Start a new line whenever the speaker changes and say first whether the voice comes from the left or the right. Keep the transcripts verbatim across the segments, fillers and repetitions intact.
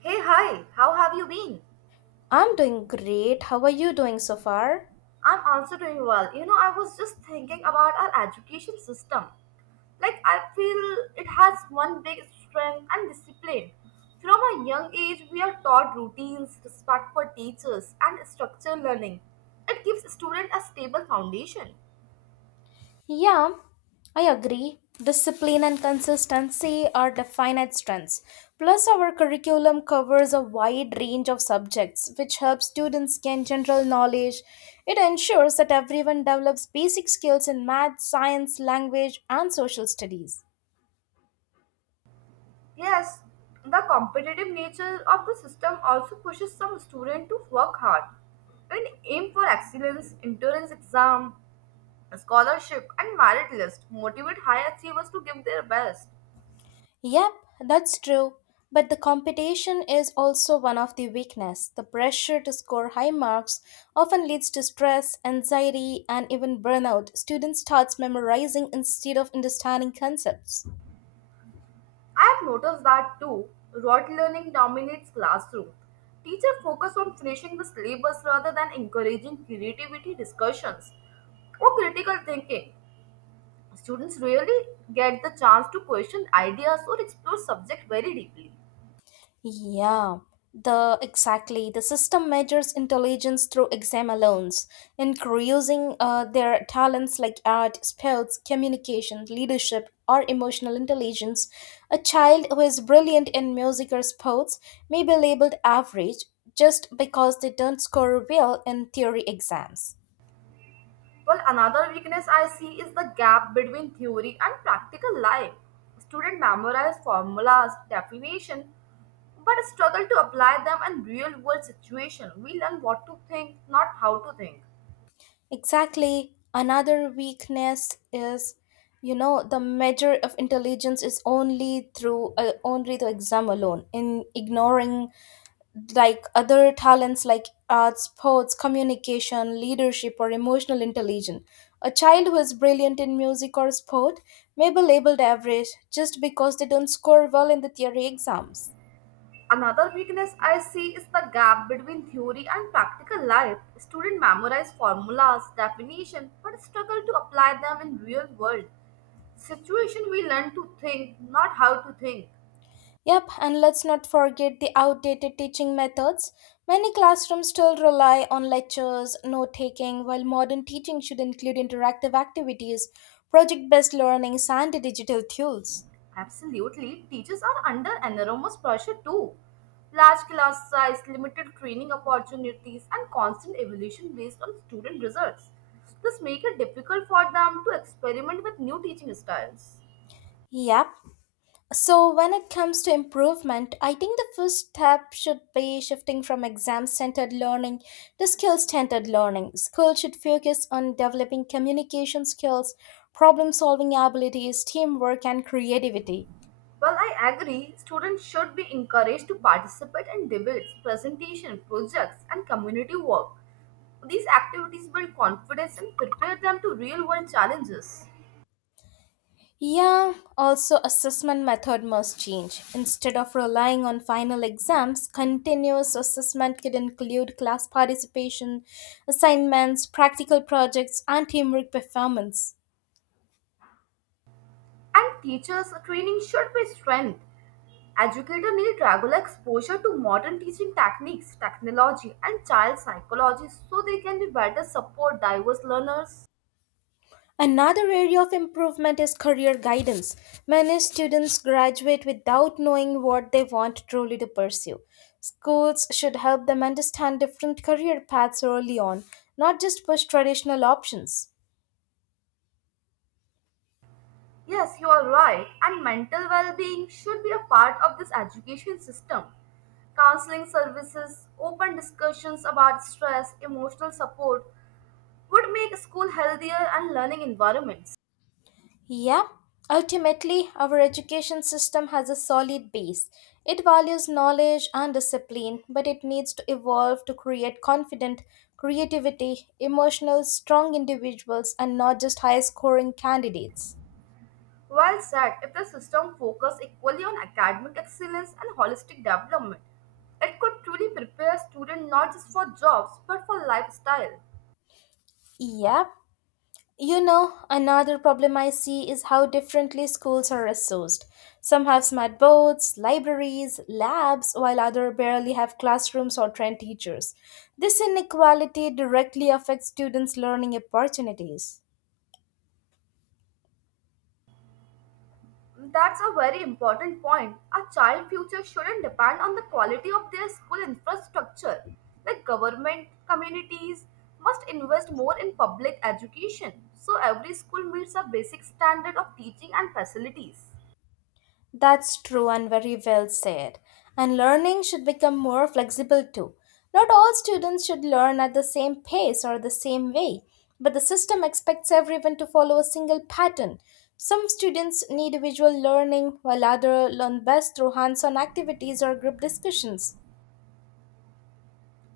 right: Hey, hi, how have you been?
left: I'm doing great. How are you doing so far?
right: I'm also doing well. You know, I was just thinking about our education system. Like, I feel it has one big strength and discipline. From a young age, we are taught routines, respect for teachers, and structured learning. It gives students a stable foundation.
left: Yeah, I agree. Discipline and consistency are definite strengths. Plus, our curriculum covers a wide range of subjects, which helps students gain general knowledge. It ensures that everyone develops basic skills in math, science, language, and social studies.
right: Yes, the competitive nature of the system also pushes some students to work hard and aim for excellence, endurance exam, scholarship and merit list motivate high achievers to give their best.
left: Yep, that's true. But the competition is also one of the weakness. The pressure to score high marks often leads to stress, anxiety, and even burnout. Students starts memorizing instead of understanding concepts.
right: I have noticed that too. Rote learning dominates classroom. Teacher focus on finishing the syllabus rather than encouraging creativity discussions or critical thinking. Students rarely get the chance to question ideas or explore subject very deeply.
left: Yeah, the exactly. The system measures intelligence through exam alone, increasing uh, their talents like art, sports, communication, leadership, or emotional intelligence. A child who is brilliant in music or sports may be labeled average just because they don't score well in theory exams.
right: Well, another weakness I see is the gap between theory and practical life. Students memorize formulas, definition, but struggle to apply them in real world situation. We learn what to think, not how to think.
left: Exactly. Another weakness is, you know, the measure of intelligence is only through uh, only the exam alone. In ignoring like other talents like arts, sports, communication, leadership, or emotional intelligence, a child who is brilliant in music or sport may be labeled average just because they don't score well in the theory exams.
right: Another weakness I see is the gap between theory and practical life. Students memorize formulas, definition, but struggle to apply them in real world situation. We learn to think, not how to think.
left: Yep, and let's not forget the outdated teaching methods. Many classrooms still rely on lectures, note taking, while modern teaching should include interactive activities, project based learnings, and digital tools.
right: Absolutely. Teachers are under enormous pressure too. Large class size, limited training opportunities, and constant evolution based on student results. This makes it difficult for them to experiment with new teaching styles.
left: Yep. So, when it comes to improvement, I think the first step should be shifting from exam centered learning to skill centered learning. Schools should focus on developing communication skills, problem solving abilities, teamwork, and creativity.
right: Well, I agree, students should be encouraged to participate in debates, presentation, projects, and community work. These activities build confidence and prepare them to real world challenges.
left: Yeah, also assessment method must change. Instead of relying on final exams, continuous assessment could include class participation, assignments, practical projects, and teamwork performance.
right: And teachers' training should be strengthened. Educators need regular exposure to modern teaching techniques, technology, and child psychology so they can be better support diverse learners.
left: Another area of improvement is career guidance. Many students graduate without knowing what they want truly to pursue. Schools should help them understand different career paths early on, not just push traditional options.
right: Yes, you are right, and mental well being should be a part of this education system. Counseling services, open discussions about stress, emotional support would make school healthier and learning environments.
left: Yeah, ultimately, our education system has a solid base. It values knowledge and discipline, but it needs to evolve to create confident, creativity, emotional, strong individuals and not just high scoring candidates.
right: Well said, if the system focused equally on academic excellence and holistic development, it could truly prepare students not just for jobs but for lifestyle.
left: Yeah. You know, another problem I see is how differently schools are resourced. Some have smart boards, libraries, labs, while others barely have classrooms or trained teachers. This inequality directly affects students' learning opportunities.
right: That's a very important point. A child's future shouldn't depend on the quality of their school infrastructure. Like government, communities must invest more in public education so every school meets a basic standard of teaching and facilities.
left: That's true and very well said. And learning should become more flexible too. Not all students should learn at the same pace or the same way, but the system expects everyone to follow a single pattern. Some students need visual learning, while others learn best through hands on activities or group discussions.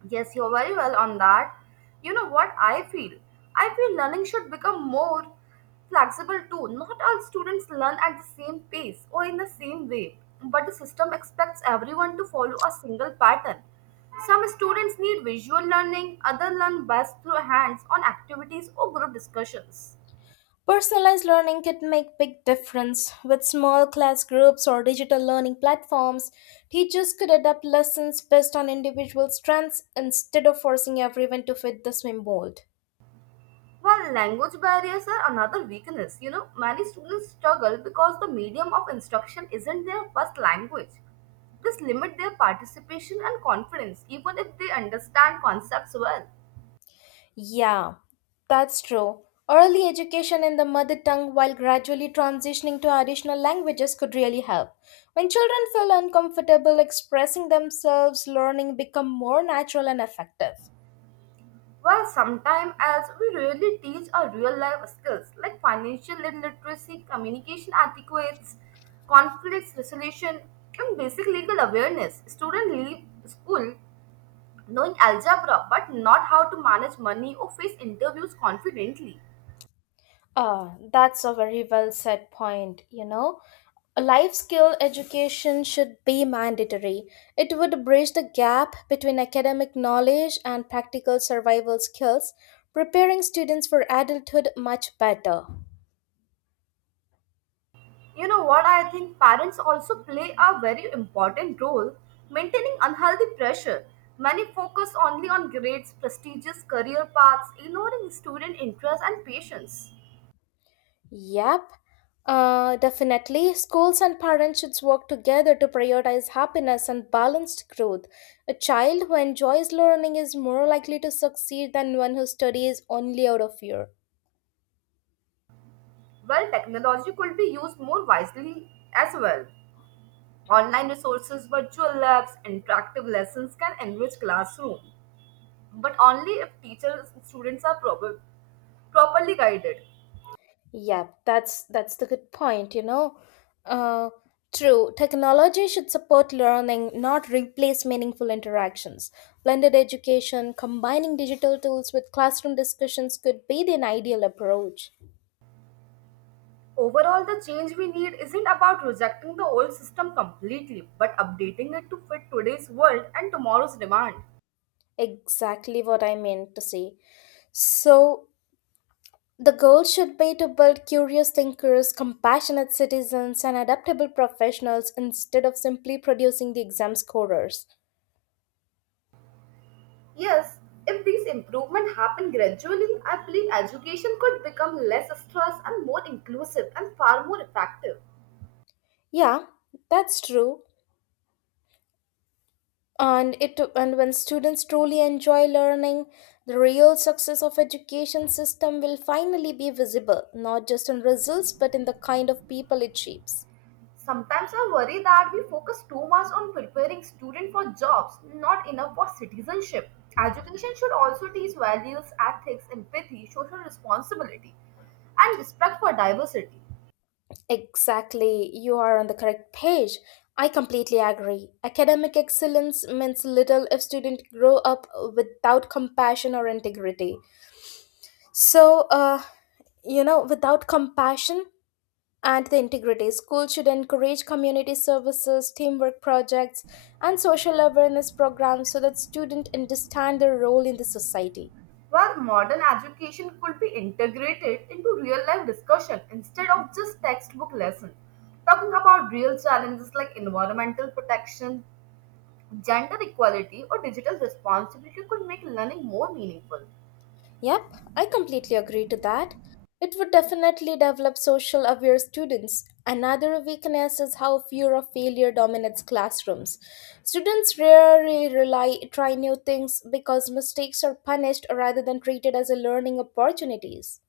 right: Yes, you're very well on that. You know what I feel? I feel learning should become more flexible too. Not all students learn at the same pace or in the same way, but the system expects everyone to follow a single pattern. Some students need visual learning, others learn best through hands on activities or group discussions.
left: Personalized learning can make big difference. With small class groups or digital learning platforms, teachers could adapt lessons based on individual strengths instead of forcing everyone to fit the swim mold.
right: Well, language barriers are another weakness. You know, many students struggle because the medium of instruction isn't their first language. This limits their participation and confidence, even if they understand concepts well.
left: Yeah, that's true. Early education in the mother tongue while gradually transitioning to additional languages could really help. When children feel uncomfortable expressing themselves, learning become more natural and effective.
right: Well, sometimes, as we rarely teach our real life skills like financial literacy, communication etiquettes, conflicts resolution, and basic legal awareness, students leave school knowing algebra but not how to manage money or face interviews confidently.
left: Ah, that's a very well said point, you know. A life skill education should be mandatory. It would bridge the gap between academic knowledge and practical survival skills, preparing students for adulthood much better.
right: You know what? I think parents also play a very important role maintaining unhealthy pressure. Many focus only on grades, prestigious career paths, ignoring student interests and patience.
left: Yep. Uh, definitely, schools and parents should work together to prioritize happiness and balanced growth. A child who enjoys learning is more likely to succeed than one who studies only out of fear.
right: Well, technology could be used more wisely as well. Online resources, virtual labs, interactive lessons can enrich classroom, but only if teachers and students are proper, properly guided.
left: Yeah, that's that's the good point, you know. Uh, True, technology should support learning, not replace meaningful interactions. Blended education, combining digital tools with classroom discussions could be an ideal approach.
right: Overall, the change we need isn't about rejecting the old system completely, but updating it to fit today's world and tomorrow's demand.
left: Exactly what I meant to say. So, the goal should be to build curious thinkers, compassionate citizens, and adaptable professionals instead of simply producing the exam scorers.
right: Yes, if these improvements happen gradually, I believe education could become less stress and more inclusive and far more effective.
left: Yeah, that's true. And it and when students truly enjoy learning, the real success of education system will finally be visible, not just in results but in the kind of people it shapes.
right: Sometimes I worry that we focus too much on preparing students for jobs, not enough for citizenship. Education should also teach values, ethics, empathy, social responsibility, and respect for diversity.
left: Exactly, you are on the correct page. I completely agree, academic excellence means little if students grow up without compassion or integrity. So uh, you know without compassion and the integrity. Schools should encourage community services, teamwork projects, and social awareness programs so that students understand their role in the society.
right: Where modern education could be integrated into real life discussion instead of just textbook lesson, talking about real challenges like environmental protection, gender equality or digital responsibility could make learning more meaningful.
left: Yep, I completely agree to that. It would definitely develop social aware students. Another weakness is how fear of failure dominates classrooms. Students rarely rely try new things because mistakes are punished rather than treated as a learning opportunities.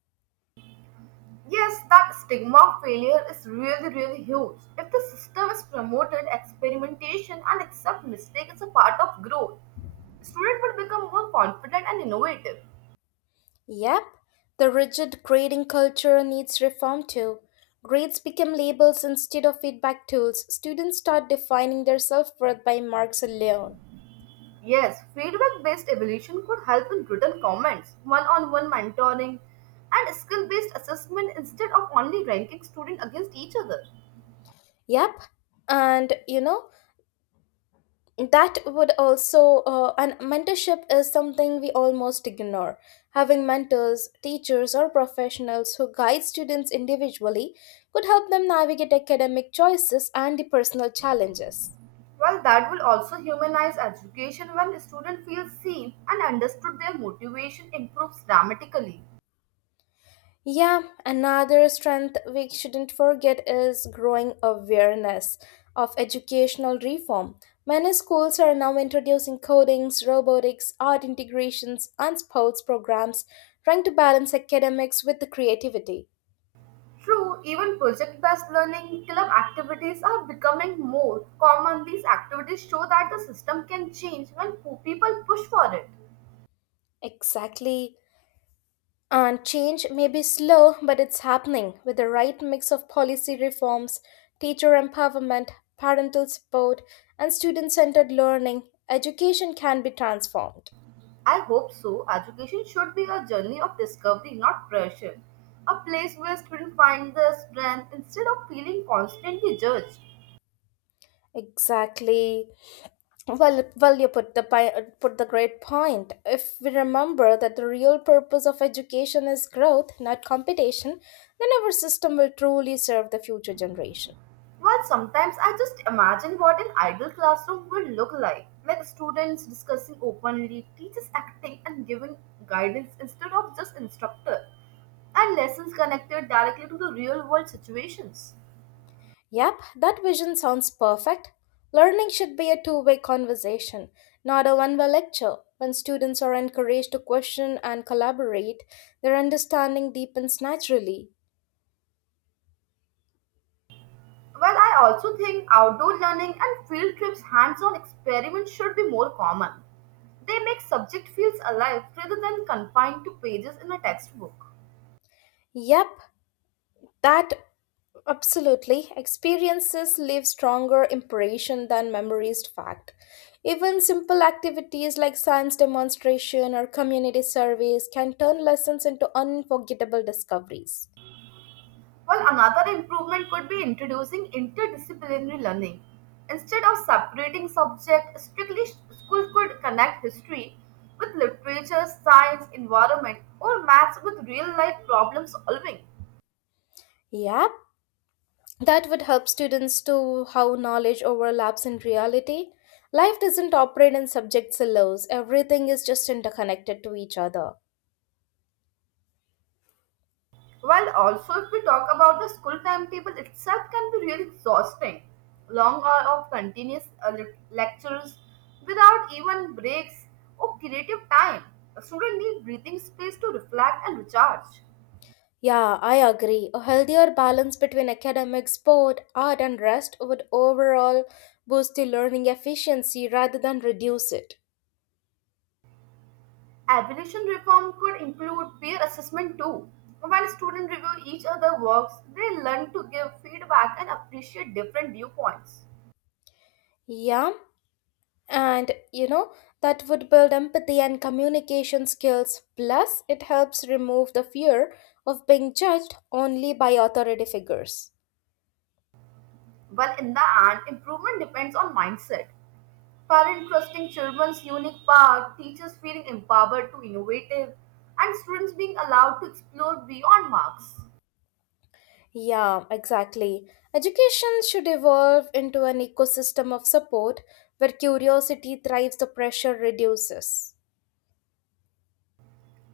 right: Yes, that stigma of failure is really really huge. If the system is promoted experimentation and accept mistake as a part of growth, student will become more confident and innovative.
left: Yep, the rigid grading culture needs reform too. Grades become labels instead of feedback tools. Students start defining their self worth by marks alone.
right: Yes, feedback based evolution could help in written comments, one on one mentoring, and skill based assessment instead of only ranking students against each other.
left: Yep, and you know, that would also, uh, and mentorship is something we almost ignore. Having mentors, teachers, or professionals who guide students individually could help them navigate academic choices and the personal challenges.
right: Well, that will also humanize education when students feel seen and understood their motivation improves dramatically.
left: Yeah, another strength we shouldn't forget is growing awareness of educational reform. Many schools are now introducing codings, robotics, art integrations, and sports programs, trying to balance academics with the creativity.
right: True, even project based learning club activities are becoming more common. These activities show that the system can change when po- people push for it.
left: Exactly. And change may be slow, but it's happening. With the right mix of policy reforms, teacher empowerment, parental support, and student centered learning, education can be transformed.
right: I hope so. Education should be a journey of discovery, not pressure. A place where students find their strength instead of feeling constantly judged.
left: Exactly. Well, well, you put the pi- uh, put the great point. If we remember that the real purpose of education is growth, not competition, then our system will truly serve the future generation.
right: Well, sometimes I just imagine what an ideal classroom would look like. Like students discussing openly, teachers acting and giving guidance instead of just instructor, and lessons connected directly to the real world situations.
left: Yep, that vision sounds perfect. Learning should be a two-way conversation, not a one-way lecture. When students are encouraged to question and collaborate, their understanding deepens naturally.
right: Well, I also think outdoor learning and field trips, hands on experiments should be more common. They make subject fields alive rather than confined to pages in a textbook.
left: Yep, that Absolutely. Experiences leave stronger impression than memories fact. Even simple activities like science demonstration or community service can turn lessons into unforgettable discoveries.
right: Well, another improvement could be introducing interdisciplinary learning. Instead of separating subjects strictly, schools could connect history with literature, science, environment, or maths with real life problem solving.
left: Yeah, that would help students to how knowledge overlaps in reality. Life doesn't operate in subject silos. Everything is just interconnected to each other.
right: Well, also, if we talk about the school timetable itself, can be really exhausting. Long hour of continuous uh, lec- lectures without even breaks or creative time. A student need breathing space to reflect and recharge.
left: Yeah, I agree. A healthier balance between academics, sport, art, and rest would overall boost the learning efficiency rather than reduce it.
right: Evaluation reform could include peer assessment too. When students review each other's works, they learn to give feedback and appreciate different viewpoints.
left: Yeah, and you know, that would build empathy and communication skills. Plus, it helps remove the fear of being judged only by authority figures.
right: Well, in the end, improvement depends on mindset. Parent trusting children's unique path, teachers feeling empowered to innovative, and students being allowed to explore beyond marks.
left: Yeah, exactly. Education should evolve into an ecosystem of support where curiosity thrives, the pressure reduces.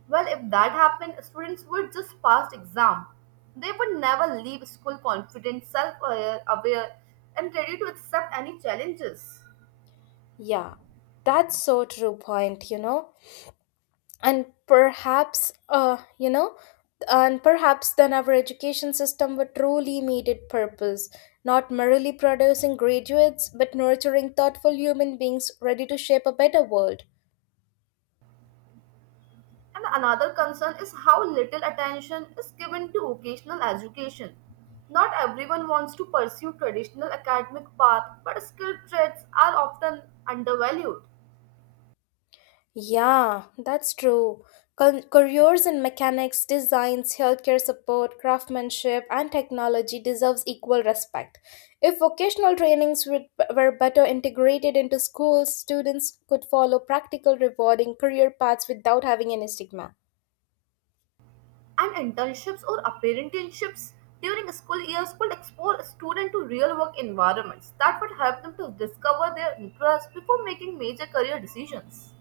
right: Well, if that happened, students would just pass exam. They would never leave school confident, self-aware, aware, and ready to accept any challenges.
left: Yeah, that's so true point, you know. And perhaps, uh, you know, and perhaps then our education system would truly meet its purpose, not merely producing graduates, but nurturing thoughtful human beings ready to shape a better world.
right: And another concern is how little attention is given to vocational education. Not everyone wants to pursue traditional academic path, but skill trades are often undervalued.
left: Yeah, that's true. Cul- Careers in mechanics, designs, healthcare support, craftsmanship, and technology deserves equal respect. If vocational trainings would- were better integrated into schools, students could follow practical, rewarding career paths without having any stigma.
right: And internships or apprenticeships during school years could expose a student to real work environments that would help them to discover their interests before making major career decisions.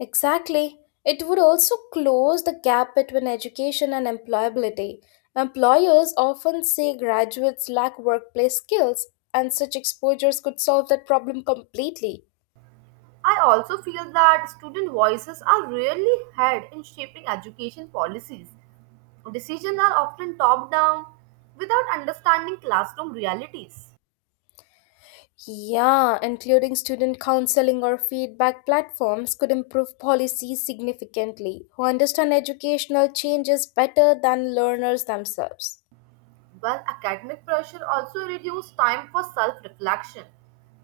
left: Exactly. It would also close the gap between education and employability. Employers often say graduates lack workplace skills, and such exposures could solve that problem completely.
right: I also feel that student voices are rarely heard in shaping education policies. Decisions are often top down without understanding classroom realities.
left: Yeah, including student counseling or feedback platforms could improve policies significantly, who understand educational changes better than learners themselves.
right: Well, academic pressure also reduces time for self reflection.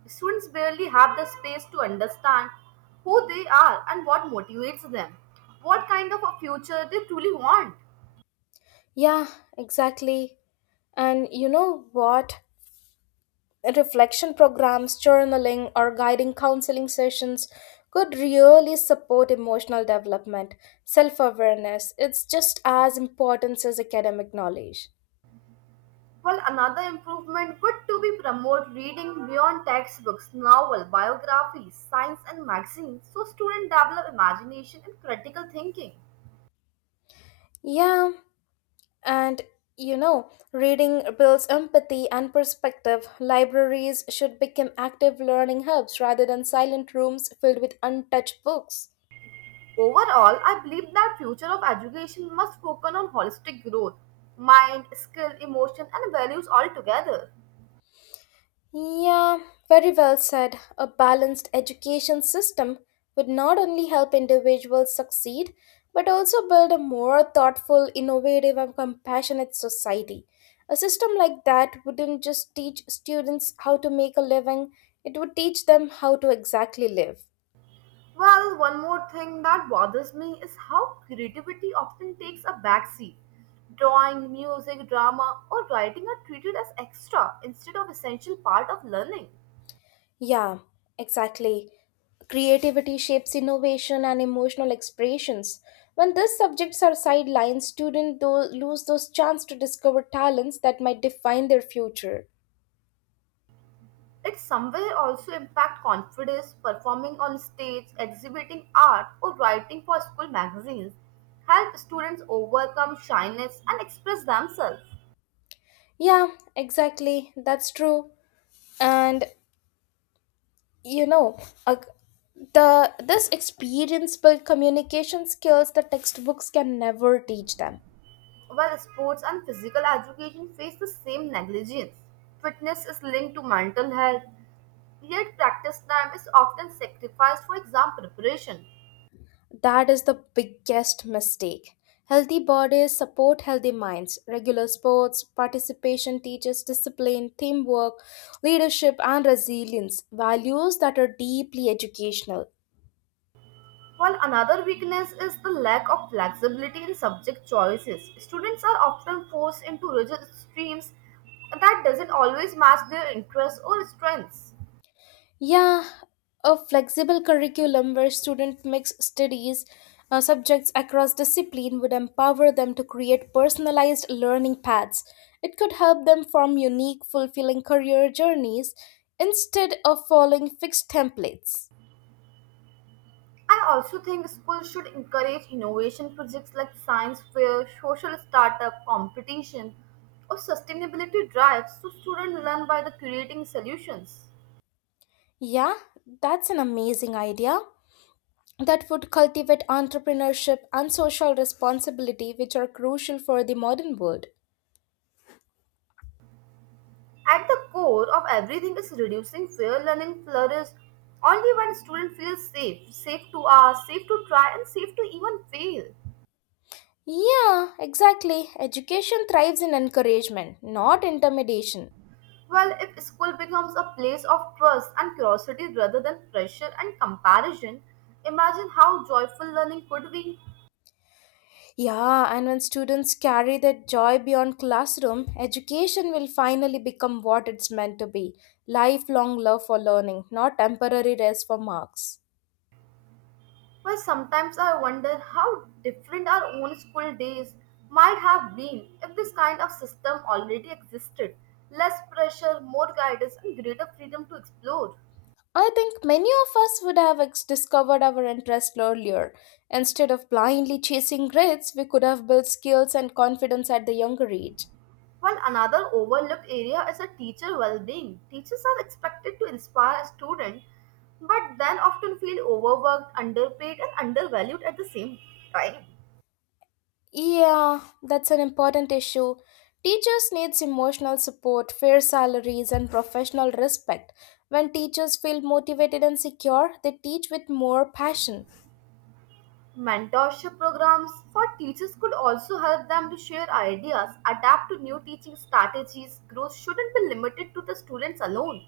right: Students barely have the space to understand who they are and what motivates them, what kind of a future they truly want.
left: Yeah, exactly. And you know what? Reflection programs, journaling, or guiding counseling sessions could really support emotional development, self awareness. It's just as important as academic knowledge.
right: Well, another improvement would to be promote reading beyond textbooks, novel, biographies, science and magazines so students develop imagination and critical thinking.
left: Yeah. And you know, Reading builds empathy and perspective. Libraries should become active learning hubs rather than silent rooms filled with untouched books.
right: Overall, I believe that future of education must focus on holistic growth, mind, skill, emotion, and values altogether.
left: Yeah, very well said. A balanced education system would not only help individuals succeed, but also build a more thoughtful, innovative, and compassionate society. A system like that wouldn't just teach students how to make a living, it would teach them how to exactly live.
right: Well, one more thing that bothers me is how creativity often takes a backseat. Drawing, music, drama, or writing are treated as extra instead of essential part of learning.
left: Yeah, exactly. Creativity shapes innovation and emotional expressions. When these subjects are sidelined, students tho- lose those chance to discover talents that might define their future.
right: It somewhere also impact confidence, performing on stage, exhibiting art, or writing for school magazines help students overcome shyness and express themselves.
left: Yeah, exactly. That's true. And you know, a, the this experience build communication skills that textbooks can never teach them.
right: While sports and physical education face the same negligence, fitness is linked to mental health, yet practice time is often sacrificed for exam preparation.
left: That is the biggest mistake. Healthy bodies support healthy minds. Regular sports participation teaches discipline, teamwork, leadership, and resilience, values that are deeply educational.
right: While another weakness is the lack of flexibility in subject choices. Students are often forced into rigid streams that doesn't always match their interests or strengths.
left: Yeah, a flexible curriculum where students mix studies, uh, subjects across discipline would empower them to create personalized learning paths. It could help them form unique, fulfilling career journeys instead of following fixed templates.
right: I also think schools should encourage innovation projects like science fair, social startup, competition, or sustainability drives so students learn by the creating solutions.
left: Yeah, that's an amazing idea. That would cultivate entrepreneurship and social responsibility, which are crucial for the modern world.
right: At the core of everything is reducing fear. Learning flourishes only when student feels safe, safe to ask, safe to try, and safe to even fail.
left: Yeah, exactly. Education thrives in encouragement, not intimidation.
right: Well, if school becomes a place of trust and curiosity rather than pressure and comparison, imagine how joyful learning could be.
left: Yeah, and when students carry that joy beyond classroom, education will finally become what it's meant to be, lifelong love for learning, not temporary rest for marks.
right: Well, sometimes I wonder how different our own school days might have been if this kind of system already existed. Less pressure, more guidance, and greater freedom to explore.
left: I think many of us would have ex- discovered our interest earlier. Instead of blindly chasing grades, we could have built skills and confidence at the younger age.
right: While another overlooked area is a teacher well-being. Teachers are expected to inspire students, but then often feel overworked, underpaid, and undervalued at the same time.
left: Yeah, that's an important issue. Teachers needs emotional support, fair salaries and professional respect. When teachers feel motivated and secure, they teach with more passion.
right: Mentorship programs for teachers could also help them to share ideas, adapt to new teaching strategies. Growth shouldn't be limited to the students alone.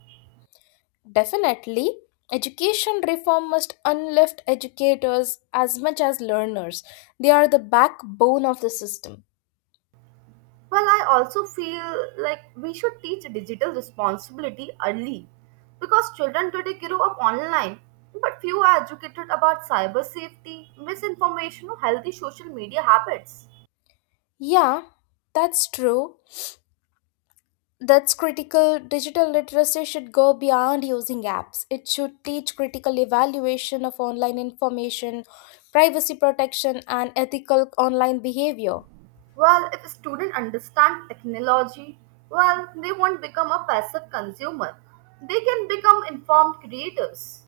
left: Definitely, education reform must unlift educators as much as learners. They are the backbone of the system.
right: Well, I also feel like we should teach digital responsibility early because children today grow up online, but few are educated about cyber safety, misinformation, or healthy social media habits.
left: Yeah, that's true. That's critical. Digital literacy should go beyond using apps. It should teach critical evaluation of online information, privacy protection, and ethical online behavior.
right: Well, if students understand technology, well, they won't become a passive consumer. They can become informed creators.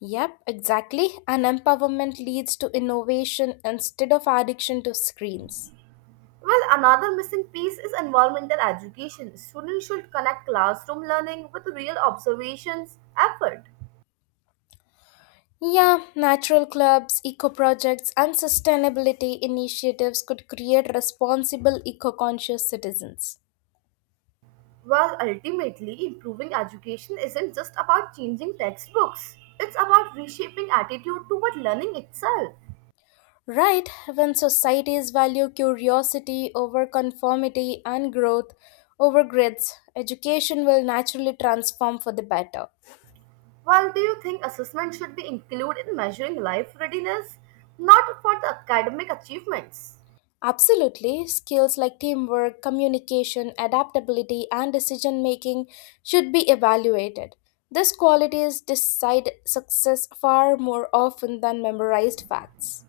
left: Yep, exactly. And empowerment leads to innovation instead of addiction to screens.
right: Well, another missing piece is environmental education. Students should connect classroom learning with real observations effort.
left: Yeah, natural clubs, eco projects, and sustainability initiatives could create responsible eco conscious citizens.
right: Well, ultimately, improving education isn't just about changing textbooks. It's about reshaping attitude toward learning itself.
left: Right, when societies value curiosity over conformity and growth over grids, education will naturally transform for the better.
right: Well, do you think assessment should be included in measuring life readiness, not for the academic achievements?
left: Absolutely, skills like teamwork, communication, adaptability, and decision making should be evaluated. These qualities decide success far more often than memorized facts.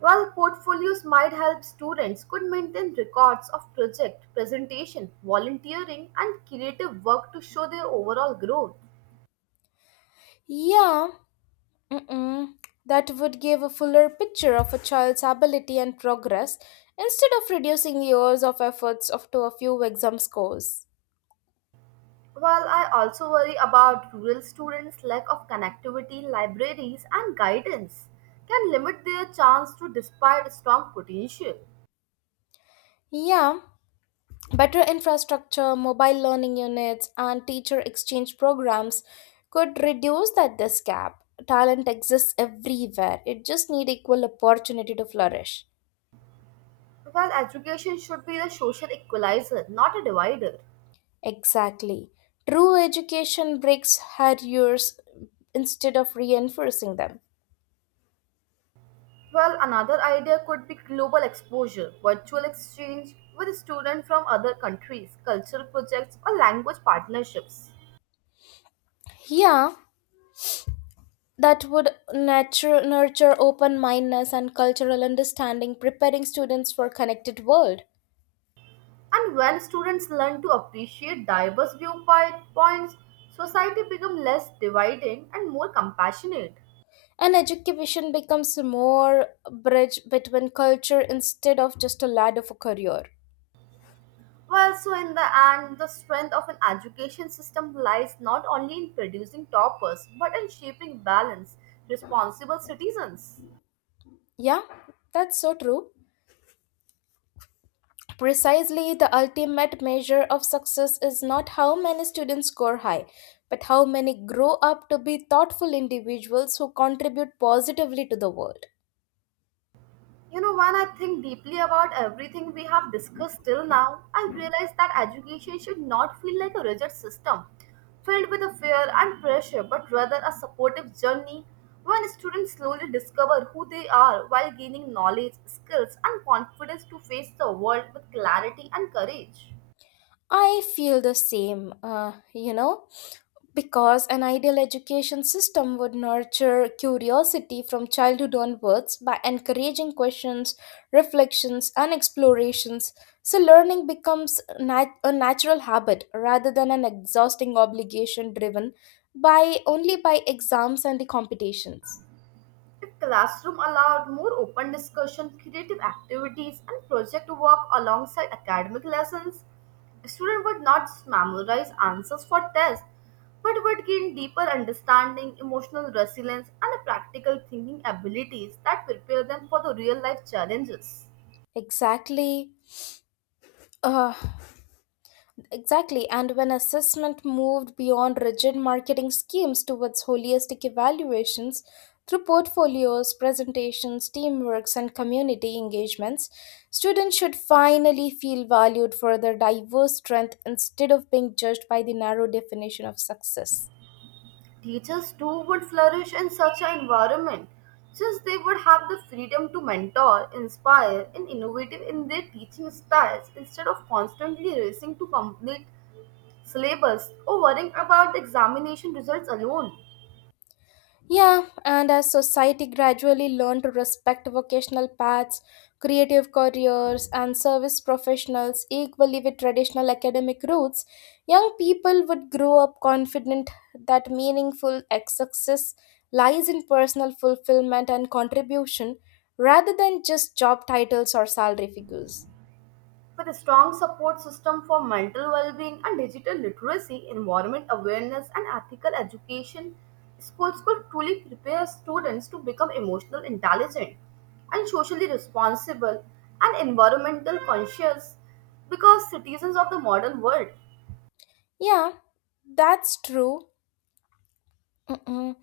right: Well, portfolios might help students could maintain records of project, presentation, volunteering, and creative work to show their overall growth.
left: Yeah, mm-mm, that would give a fuller picture of a child's ability and progress instead of reducing years of efforts of to a few exam scores.
right: While I also worry about rural students' lack of connectivity, libraries, and guidance can limit their chance to despite strong potential.
left: Yeah, better infrastructure, mobile learning units, and teacher exchange programs could reduce that this gap. Talent exists everywhere. It just need equal opportunity to flourish.
right: Well, education should be the social equalizer, not a divider.
left: Exactly. True education breaks barriers instead of reinforcing them.
right: Well, another idea could be global exposure, virtual exchange with students from other countries, cultural projects, or language partnerships.
left: Yeah, that would nature, nurture open mindedness and cultural understanding preparing students for connected world,
right: And when students learn to appreciate diverse viewpoints, society becomes less dividing and more compassionate.
left: and education becomes more bridge between culture instead of just a ladder for career.
right: Well, so in the end, the strength of an education system lies not only in producing toppers, but in shaping balanced, responsible citizens.
left: Yeah, that's so true. Precisely the ultimate measure of success is not how many students score high but how many grow up to be thoughtful individuals who contribute positively to the world.
right: You know, when I think deeply about everything we have discussed till now, I realize that education should not feel like a rigid system filled with a fear and pressure, but rather a supportive journey when students slowly discover who they are while gaining knowledge, skills, and confidence to face the world with clarity and courage.
left: I feel the same, uh, you know because an ideal education system would nurture curiosity from childhood onwards by encouraging questions, reflections, and explorations, so learning becomes nat- a natural habit rather than an exhausting obligation driven by only by exams and the competitions.
right: If classroom allowed more open discussion, creative activities, and project work alongside academic lessons, students would not just memorize answers for tests, but would gain deeper understanding, emotional resilience, and practical thinking abilities that prepare them for the real life challenges.
left: Exactly. Uh, Exactly, and when assessment moved beyond rigid marketing schemes towards holistic evaluations through portfolios, presentations, teamworks, and community engagements, students should finally feel valued for their diverse strength instead of being judged by the narrow definition of success.
right: Teachers too would flourish in such an environment since they would have the freedom to mentor, inspire, and innovative in their teaching styles instead of constantly racing to complete syllabus or worrying about the examination results alone.
left: Yeah, and as society gradually learned to respect vocational paths, creative careers, and service professionals equally with traditional academic routes, young people would grow up confident that meaningful ex- success lies in personal fulfillment and contribution rather than just job titles or salary figures.
right: With a strong support system for mental well-being and digital literacy, environment awareness and ethical education, schools could truly prepare students to become emotional intelligent and socially responsible and environmental conscious because citizens of the modern world.
left: Yeah, that's true. Mm-mm.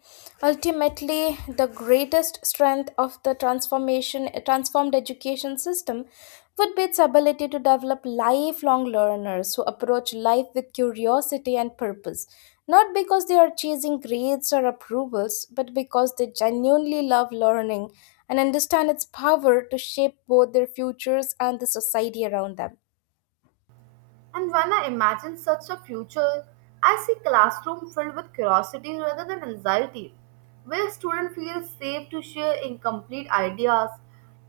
left: Ultimately, the greatest strength of the transformation transformed education system would be its ability to develop lifelong learners who approach life with curiosity and purpose, not because they are chasing grades or approvals, but because they genuinely love learning and understand its power to shape both their futures and the society around them.
right: And when I imagine such a future, I see classroom filled with curiosity rather than anxiety, where students feel safe to share incomplete ideas,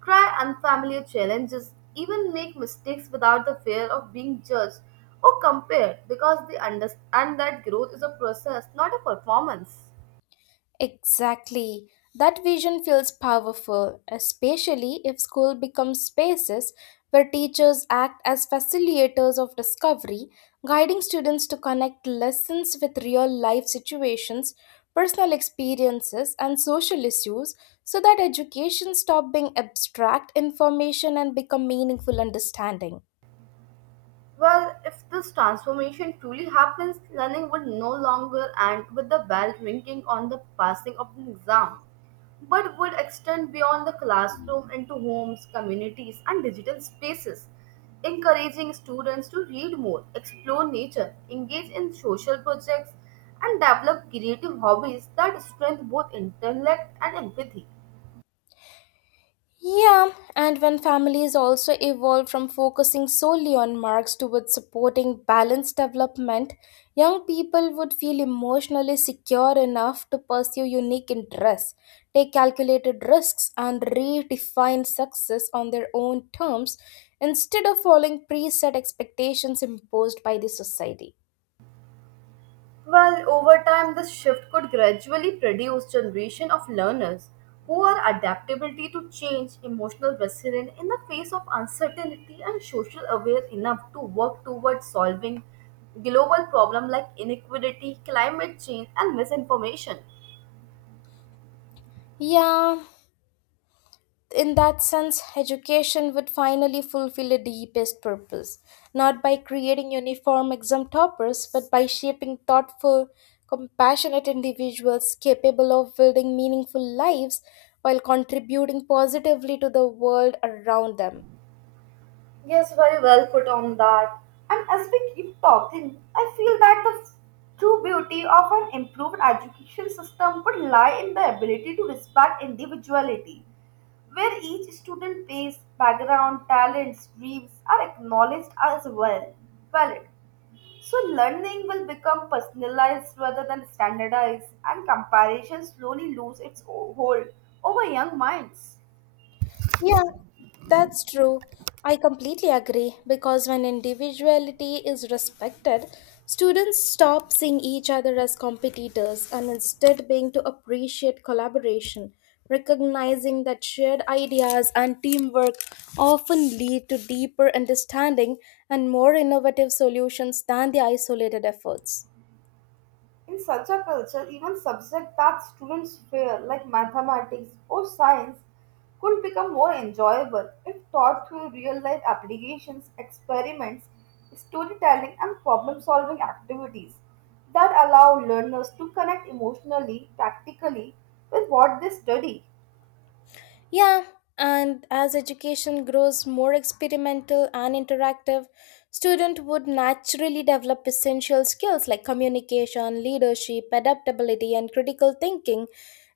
right: try unfamiliar challenges, even make mistakes without the fear of being judged or compared because they understand that growth is a process, not a performance.
left: Exactly. That vision feels powerful, especially if school becomes spaces where teachers act as facilitators of discovery, guiding students to connect lessons with real life situations, personal experiences, and social issues so that education stop being abstract information and become meaningful understanding.
right: Well, if this transformation truly happens, learning would no longer end with the bell ringing on the passing of an exam, but would extend beyond the classroom into homes, communities, and digital spaces, encouraging students to read more, explore nature, engage in social projects, and develop creative hobbies that strengthen both intellect and empathy.
left: Yeah, and when families also evolve from focusing solely on marks towards supporting balanced development, young people would feel emotionally secure enough to pursue unique interests, take calculated risks, and redefine success on their own terms instead of following preset expectations imposed by the society.
right: Well, over time, this shift could gradually produce generation of learners who are adaptability to change, emotional resilience in the face of uncertainty, and social aware enough to work towards solving global problems like inequality, climate change, and misinformation.
left: Yeah, in that sense, education would finally fulfill a deepest purpose, not by creating uniform exam toppers, but by shaping thoughtful, compassionate individuals capable of building meaningful lives while contributing positively to the world around them.
right: Yes, very well put on that. And as we keep talking, I feel that the true beauty of an improved education system would lie in the ability to respect individuality, where each student pace, background, talents, dreams are acknowledged as well valid. So learning will become personalized rather than standardized, and comparison slowly lose its o- hold over young minds.
left: Yeah, that's true. I completely agree because when individuality is respected, students stop seeing each other as competitors and instead being to appreciate collaboration, recognizing that shared ideas and teamwork often lead to deeper understanding and more innovative solutions than the isolated efforts.
right: In such a culture, even subjects that students fear, like mathematics or science, could become more enjoyable if taught through real life applications, experiments, storytelling, and problem solving activities that allow learners to connect emotionally, practically with what they study.
left: Yeah, and as education grows more experimental and interactive, student would naturally develop essential skills like communication, leadership, adaptability, and critical thinking,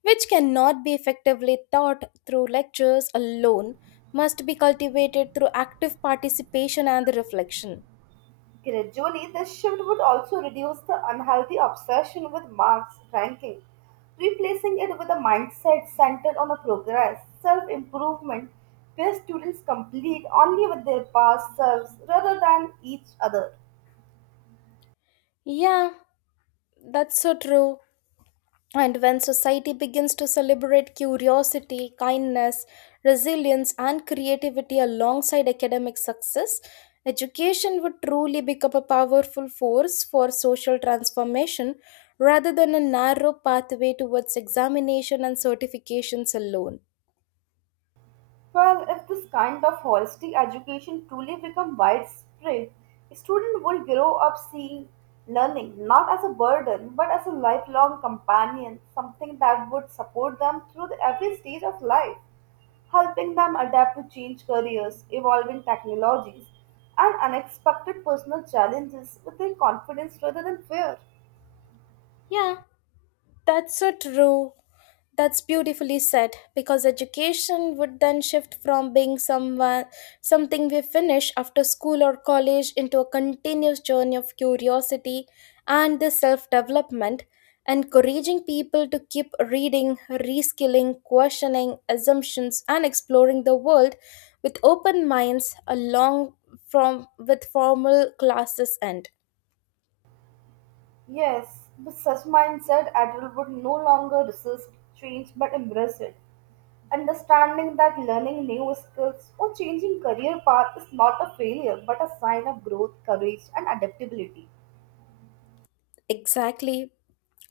left: which cannot be effectively taught through lectures alone, must be cultivated through active participation and reflection.
right: Gradually, this shift would also reduce the unhealthy obsession with marks ranking, replacing it with a mindset centered on a progress, self improvement, where students complete only with their past selves rather than each other.
left: Yeah, that's so true. And when society begins to celebrate curiosity, kindness, resilience, and creativity alongside academic success, education would truly become a powerful force for social transformation rather than a narrow pathway towards examination and certifications alone.
right: Well, if this kind of holistic education truly become widespread, students will grow up seeing learning not as a burden but as a lifelong companion, something that would support them through the every stage of life, helping them adapt to change careers, evolving technologies, and unexpected personal challenges with their confidence rather than fear.
left: Yeah, that's so true. That's beautifully said because education would then shift from being someone something we finish after school or college into a continuous journey of curiosity and the self-development, encouraging people to keep reading, reskilling, questioning assumptions and exploring the world with open minds along from with formal classes end.
right: Yes, with such mindset, adults would no longer resist change but embrace it. Understanding that learning new skills or changing career path is not a failure but a sign of growth, courage, and adaptability.
left: Exactly.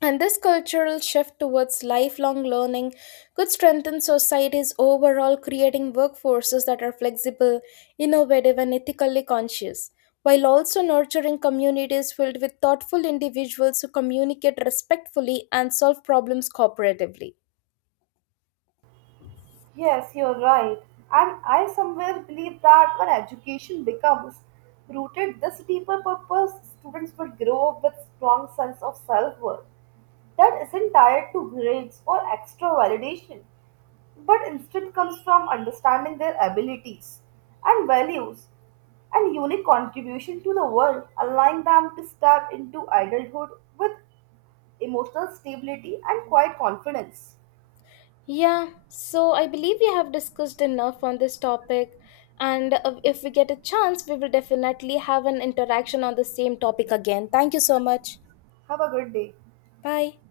left: And this cultural shift towards lifelong learning could strengthen societies overall, creating workforces that are flexible, innovative, and ethically conscious, while also nurturing communities filled with thoughtful individuals who communicate respectfully and solve problems cooperatively.
right: Yes, you're right. And I somewhere believe that when education becomes rooted this deeper purpose, students will grow up with strong sense of self-worth that isn't tied to grades or extra validation, but instead comes from understanding their abilities and values and unique contribution to the world, allowing them to step into adulthood with emotional stability and quiet confidence.
left: Yeah, so I believe we have discussed enough on this topic, and uh, if we get a chance, we will definitely have an interaction on the same topic again. Thank you so much.
right: Have a good day.
left: Bye.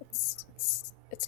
left: It's, it's, it's